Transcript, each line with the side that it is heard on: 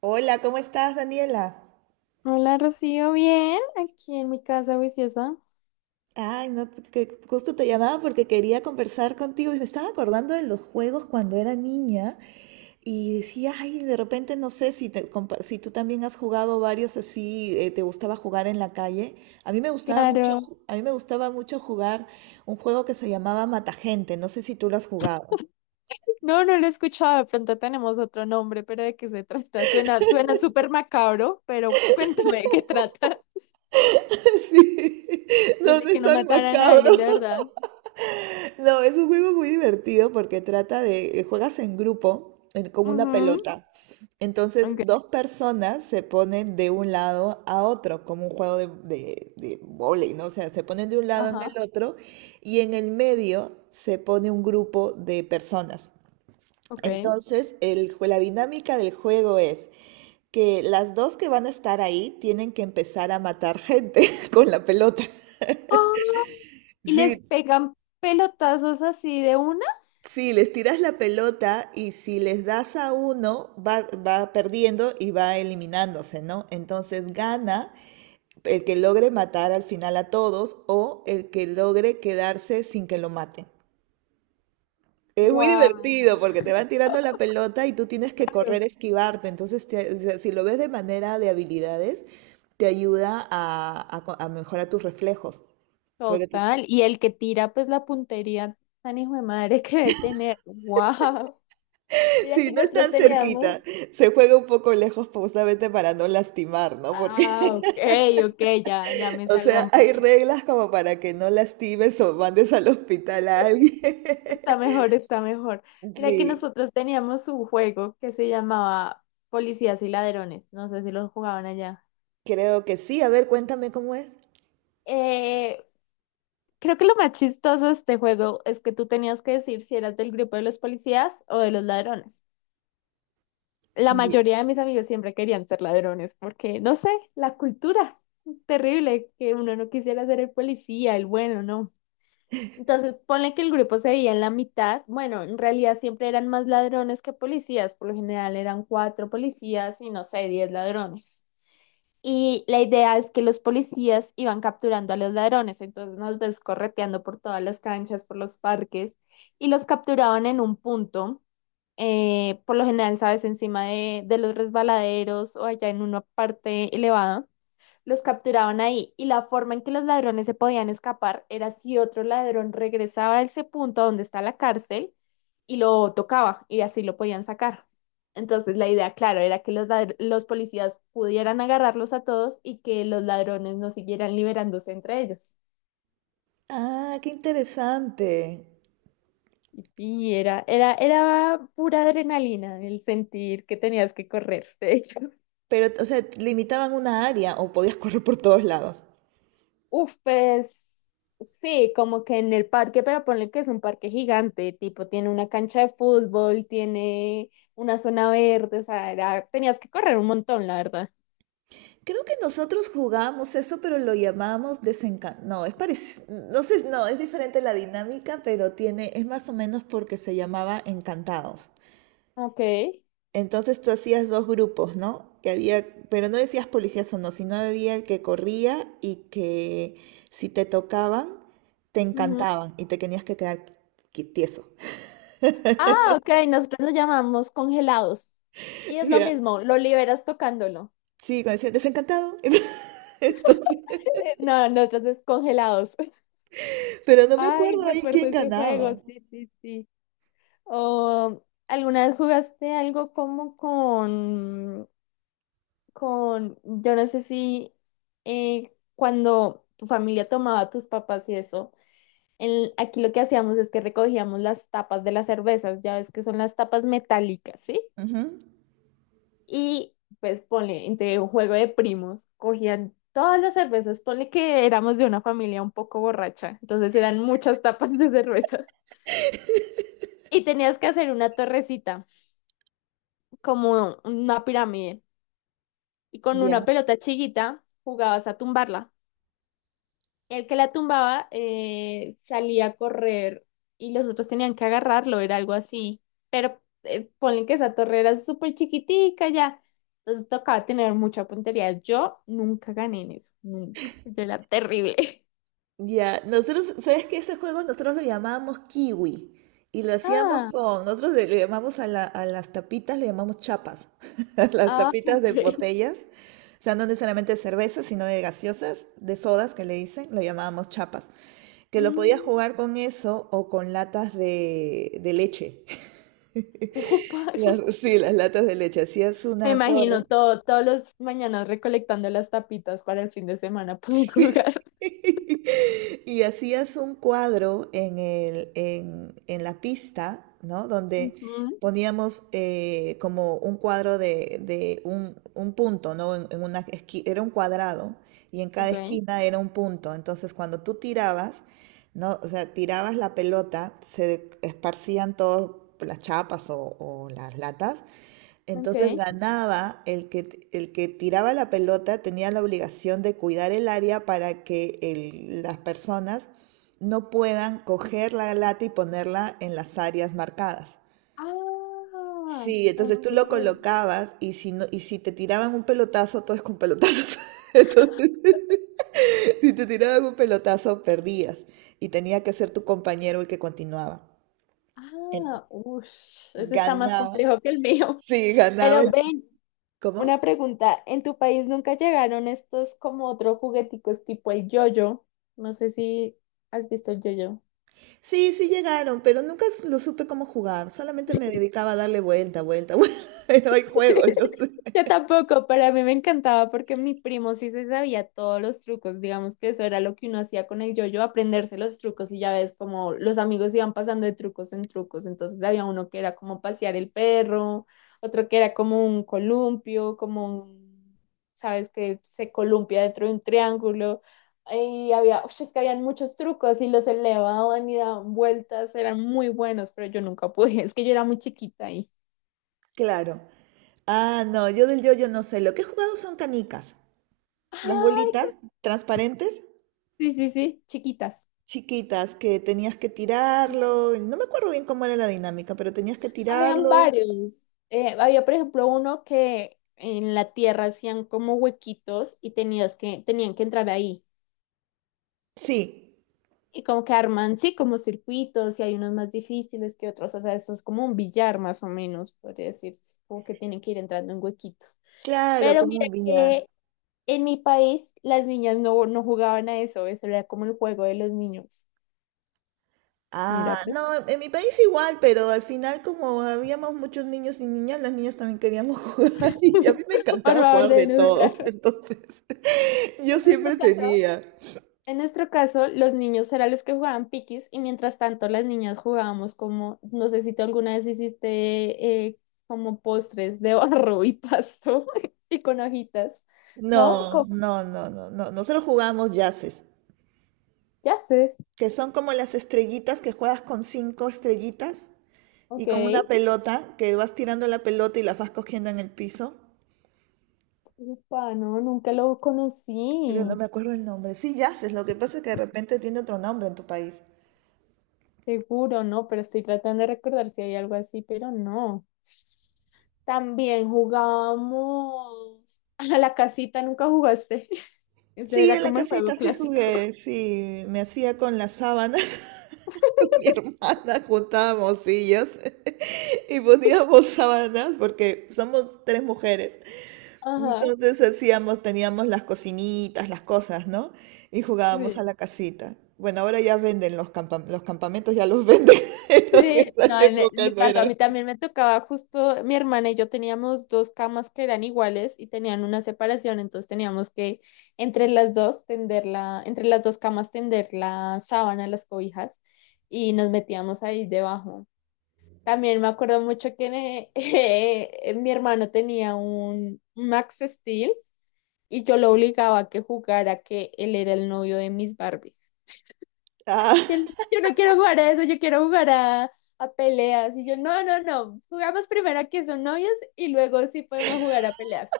right: Hola, ¿cómo estás, Daniela?
left: Hola Rocío, bien, aquí en mi casa viciosa.
right: Ay, no, que justo te llamaba porque quería conversar contigo y me estaba acordando de los juegos cuando era niña y decía, ay, de repente no sé si, te compa- si tú también has jugado varios así, te gustaba jugar en la calle. A mí me gustaba mucho,
left: Claro.
right: ju- a mí me gustaba mucho jugar un juego que se llamaba Matagente, no sé si tú lo has jugado.
left: No, no lo he escuchado, de pronto tenemos otro nombre, pero ¿de qué se trata? Suena, suena súper macabro, pero cuéntame de qué trata.
right: Sí, no, no
left: Desde que
right: es
left: no
right: tan
left: mataran a
right: macabro.
left: alguien, de verdad.
right: No, es un juego muy divertido porque trata de, juegas en grupo, en- como una
left: Ujú,
right: pelota. Entonces,
left: ok,
right: dos personas se ponen de un lado a otro, como un juego de vóley, ¿no? O sea, se ponen de un lado en
left: ajá,
right: el otro y en el medio se pone un grupo de personas.
left: ok.
right: Entonces, el, jue- la dinámica del juego es que las dos que van a estar ahí tienen que empezar a matar gente con la pelota.
left: Ah, y les
right: Sí,
left: pegan pelotazos así de una.
right: sí, les tiras la pelota y si les das a uno, va, va perdiendo y va eliminándose, ¿no? Entonces gana el que logre matar al final a todos o el que logre quedarse sin que lo maten. Es muy
left: Wow.
right: divertido porque te van tirando la pelota y tú tienes que
left: Claro.
right: correr, esquivarte. Entonces, te- o sea, si lo ves de manera de habilidades, te ayuda a mejorar tus reflejos. Porque te-
left: Total. Y el que tira, pues la puntería tan hijo de madre que debe tener. Wow. Mira
right: sí,
left: que
right: no es
left: nosotros
right: tan
left: teníamos.
right: cerquita. Se juega un poco lejos pues, justamente para no lastimar, ¿no? Porque
left: Ah, ok, ok, ya, ya me
right: o
left: salvó
right: sea,
left: un
right: hay
left: poquito.
right: reglas como para que no lastimes o mandes al hospital a alguien.
left: Está mejor, está mejor. Mira que
right: Sí,
left: nosotros teníamos un juego que se llamaba Policías y Ladrones. No sé si lo jugaban allá.
right: creo que sí. A ver, cuéntame cómo es.
left: Eh, creo que lo más chistoso de este juego es que tú tenías que decir si eras del grupo de los policías o de los ladrones. La
right: Ye-
left: mayoría de mis amigos siempre querían ser ladrones porque, no sé, la cultura terrible que uno no quisiera ser el policía, el bueno, ¿no? Entonces, ponle que el grupo se veía en la mitad. Bueno, en realidad siempre eran más ladrones que policías. Por lo general eran 4 policías y no sé, 10 ladrones. Y la idea es que los policías iban capturando a los ladrones. Entonces nos ves correteando por todas las canchas, por los parques y los capturaban en un punto. Por lo general, sabes, encima de los resbaladeros o allá en una parte elevada. Los capturaban ahí y la forma en que los ladrones se podían escapar era si otro ladrón regresaba a ese punto donde está la cárcel y lo tocaba y así lo podían sacar. Entonces la idea, claro, era que los, los policías pudieran agarrarlos a todos y que los ladrones no siguieran liberándose entre ellos.
right: Ah, qué interesante.
left: Era pura adrenalina el sentir que tenías que correr, de hecho.
right: Pero, o sea, limitaban una área o podías correr por todos lados.
left: Uf, pues sí, como que en el parque, pero ponle que es un parque gigante, tipo, tiene una cancha de fútbol, tiene una zona verde, o sea, tenías que correr un montón, la verdad.
right: Creo que nosotros jugábamos eso, pero lo llamamos desencanto. No, es parecido. No sé, no, es diferente la dinámica, pero tiene, es más o menos porque se llamaba encantados.
left: Ok,
right: Entonces tú hacías dos grupos, ¿no? Que había, pero no decías policías o no, sino había el que corría y que si te tocaban, te
left: ujú.
right: encantaban y te tenías que quedar qui- tieso.
left: Ah, ok, nosotros lo llamamos congelados. Y es lo
right: Ya.
left: mismo, lo liberas tocándolo.
right: Sí, cuando decían desencantado. Entonces,
left: No, nosotros es congelados.
right: pero no me
left: Ay,
right: acuerdo ahí
left: recuerdo
right: quién
left: ese
right: ganaba.
left: juego, sí, sí, sí. O, ¿alguna vez jugaste algo como con, yo no sé si cuando tu familia tomaba tus papas y eso, aquí lo que hacíamos es que recogíamos las tapas de las cervezas, ya ves que son las tapas metálicas, ¿sí?
right: Ujú.
left: Y pues ponle, entre un juego de primos, cogían todas las cervezas, ponle que éramos de una familia un poco borracha, entonces eran muchas tapas de cerveza. Y tenías que hacer una torrecita, como una pirámide, y con una
right: Ya.
left: pelota chiquita jugabas a tumbarla. El que la tumbaba salía a correr y los otros tenían que agarrarlo, era algo así. Pero ponle que esa torre era súper chiquitica ya. Entonces tocaba tener mucha puntería. Yo nunca gané en eso, nunca. Yo era terrible.
right: Ya, nosotros, ¿sabes qué? Ese juego nosotros lo llamábamos kiwi y lo hacíamos
left: Ah,
right: con, nosotros le llamamos a, la- a las tapitas, le llamamos chapas, a las
left: ah,
right: tapitas de
left: ok.
right: botellas, o sea, no necesariamente de cerveza, sino de gaseosas, de sodas que le dicen, lo llamábamos chapas, que lo podías
left: Mm,
right: jugar con eso o con latas de leche.
left: upa.
right: Las- Sí, las latas de leche, hacías
left: Me
right: una
left: imagino
right: torre.
left: todo, todos los mañanas recolectando las tapitas para el fin de semana poder
right: Sí.
left: jugar.
right: Y hacías un cuadro en el, en la pista, ¿no? Donde
left: Ujú,
right: poníamos como un cuadro de un punto, ¿no? En una esquina, era un cuadrado y en cada
left: ok,
right: esquina era un punto. Entonces, cuando tú tirabas, ¿no? O sea, tirabas la pelota, se esparcían todas las chapas o las latas, entonces
left: ok.
right: ganaba el que tiraba la pelota, tenía la obligación de cuidar el área para que el- las personas no puedan coger la lata y ponerla en las áreas marcadas.
left: Ah,
right: Sí, entonces
left: ok.
right: tú lo colocabas y si, no, y si te tiraban un pelotazo, todo es con pelotazos. Entonces, si te tiraban un pelotazo, perdías y tenía que ser tu compañero el que continuaba. En-
left: Ah, uff, eso está más
right: Ganaba,
left: complejo que el mío.
right: sí, ganaba
left: Pero
right: el...
left: ven,
right: ¿Cómo?
left: una pregunta, ¿en tu país nunca llegaron estos como otros jugueticos tipo el yoyo? No sé si has visto el yoyo.
right: Sí, sí llegaron, pero nunca s- lo supe cómo jugar. Solamente me dedicaba a darle vuelta, vuelta, vuelta. Pero hay juegos, yo sé.
left: Yo tampoco, pero a mí me encantaba porque mi primo sí se sabía todos los trucos, digamos que eso era lo que uno hacía con el yo-yo, aprenderse los trucos y ya ves como los amigos iban pasando de trucos en trucos, entonces había uno que era como pasear el perro, otro que era como un columpio, como un, sabes, que se columpia dentro de un triángulo, y había, ush, es que habían muchos trucos y los elevaban y daban vueltas, eran muy buenos, pero yo nunca pude, es que yo era muy chiquita ahí.
right: Claro. Ah, no, yo del yo-yo no sé. Lo que he jugado son canicas. Las
left: Ay,
right: bolitas transparentes,
left: sí, sí, sí, chiquitas.
right: chiquitas, que tenías que tirarlo. No me acuerdo bien cómo era la dinámica, pero tenías que
left: Habían
right: tirarlo.
left: varios. Había, por ejemplo, uno que en la tierra hacían como huequitos y tenías que, tenían que entrar ahí.
right: Sí,
left: Y como que arman, sí, como circuitos y hay unos más difíciles que otros. O sea, eso es como un billar más o menos, podría decirse. Como que tienen que ir entrando en huequitos.
right: claro,
left: Pero
right: como
left: mira
right: un billar.
left: que en mi país las niñas no, no jugaban a eso. Eso era como el juego de los niños. Mira,
right: Ah,
left: pues,
right: no, en mi país igual, pero al final como habíamos muchos niños y niñas, las niñas también queríamos jugar y a mí me
left: por
right: encantaba
left: favor,
right: jugar de
left: deben jugar.
right: todo, entonces yo
left: En nuestro
right: siempre
left: caso.
right: tenía.
left: En nuestro caso, los niños eran los que jugaban piquis y mientras tanto las niñas jugábamos como, no sé si tú alguna vez hiciste como postres de barro y pasto y con hojitas, ¿no?
right: No,
left: Como,
right: no, no, no, no, nosotros jugábamos yaces,
left: ya sé,
right: que son como las estrellitas que juegas con 5 estrellitas y
left: ok.
right: con una pelota, que vas tirando la pelota y las vas cogiendo en el piso,
left: Upa, no, nunca lo
right: pero no
left: conocí,
right: me acuerdo el nombre. Sí, yaces. Lo que pasa es que de repente tiene otro nombre en tu país.
left: seguro, ¿no? Pero estoy tratando de recordar si hay algo así, pero no. También jugábamos a la casita, nunca jugaste. Ese
right: Sí,
left: era
right: en la
left: como el juego
right: casita sí
left: clásico.
right: jugué, sí, me hacía con las sábanas. Mi hermana juntábamos sillas y poníamos sábanas porque somos tres mujeres.
left: Ajá,
right: Entonces hacíamos, teníamos las cocinitas, las cosas, ¿no? Y jugábamos a
left: sí.
right: la casita. Bueno, ahora ya venden los campam- los campamentos, ya los venden, pero
left: Sí,
right: en esa
left: no, en
right: época
left: mi
right: no
left: caso,
right: era.
left: a mí también me tocaba justo, mi hermana y yo teníamos dos camas que eran iguales y tenían una separación, entonces teníamos que entre las dos tender la, entre las dos camas tender la sábana, las cobijas, y nos metíamos ahí debajo. También me acuerdo mucho que eh, mi hermano tenía un Max Steel y yo lo obligaba a que jugara que él era el novio de mis Barbies.
right: Ah,
left: Y él, yo no quiero jugar a eso, yo quiero jugar a peleas. Y yo, no, no, no, jugamos primero a que son novios y luego sí podemos jugar a peleas.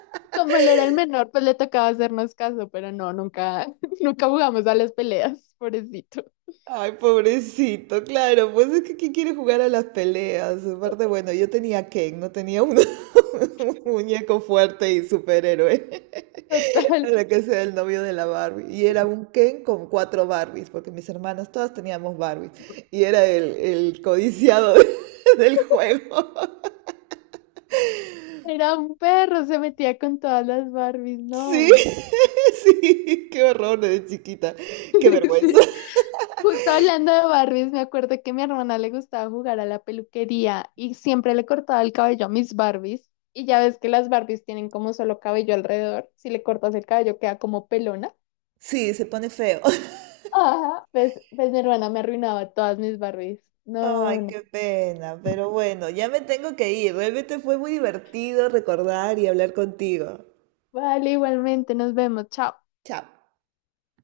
left: Como él era el menor, pues le tocaba hacernos caso, pero no, nunca, nunca jugamos a las peleas, pobrecito.
right: ay, pobrecito, claro, pues es que ¿quién quiere jugar a las peleas? Aparte, bueno, yo tenía Ken, no tenía un, un muñeco fuerte y superhéroe
left: Total,
right: para que sea el novio de la Barbie. Y era un Ken con cuatro Barbies, porque mis hermanas todas teníamos Barbies. Y era el codiciado del juego.
left: era un perro, se metía con todas las Barbies,
right: Sí,
left: no.
right: sí, qué horror de chiquita, qué vergüenza.
left: Sí. Justo hablando de Barbies, me acuerdo que a mi hermana le gustaba jugar a la peluquería y siempre le cortaba el cabello a mis Barbies. Y ya ves que las Barbies tienen como solo cabello alrededor. Si le cortas el cabello queda como pelona.
right: Sí, se pone feo.
left: Ajá, pues, pues mi hermana me arruinaba todas mis Barbies. No,
right: Ay,
left: no.
right: qué pena, pero bueno, ya me tengo que ir. Realmente fue muy divertido recordar y hablar contigo.
left: Vale, igualmente, nos vemos. Chao.
right: Chao.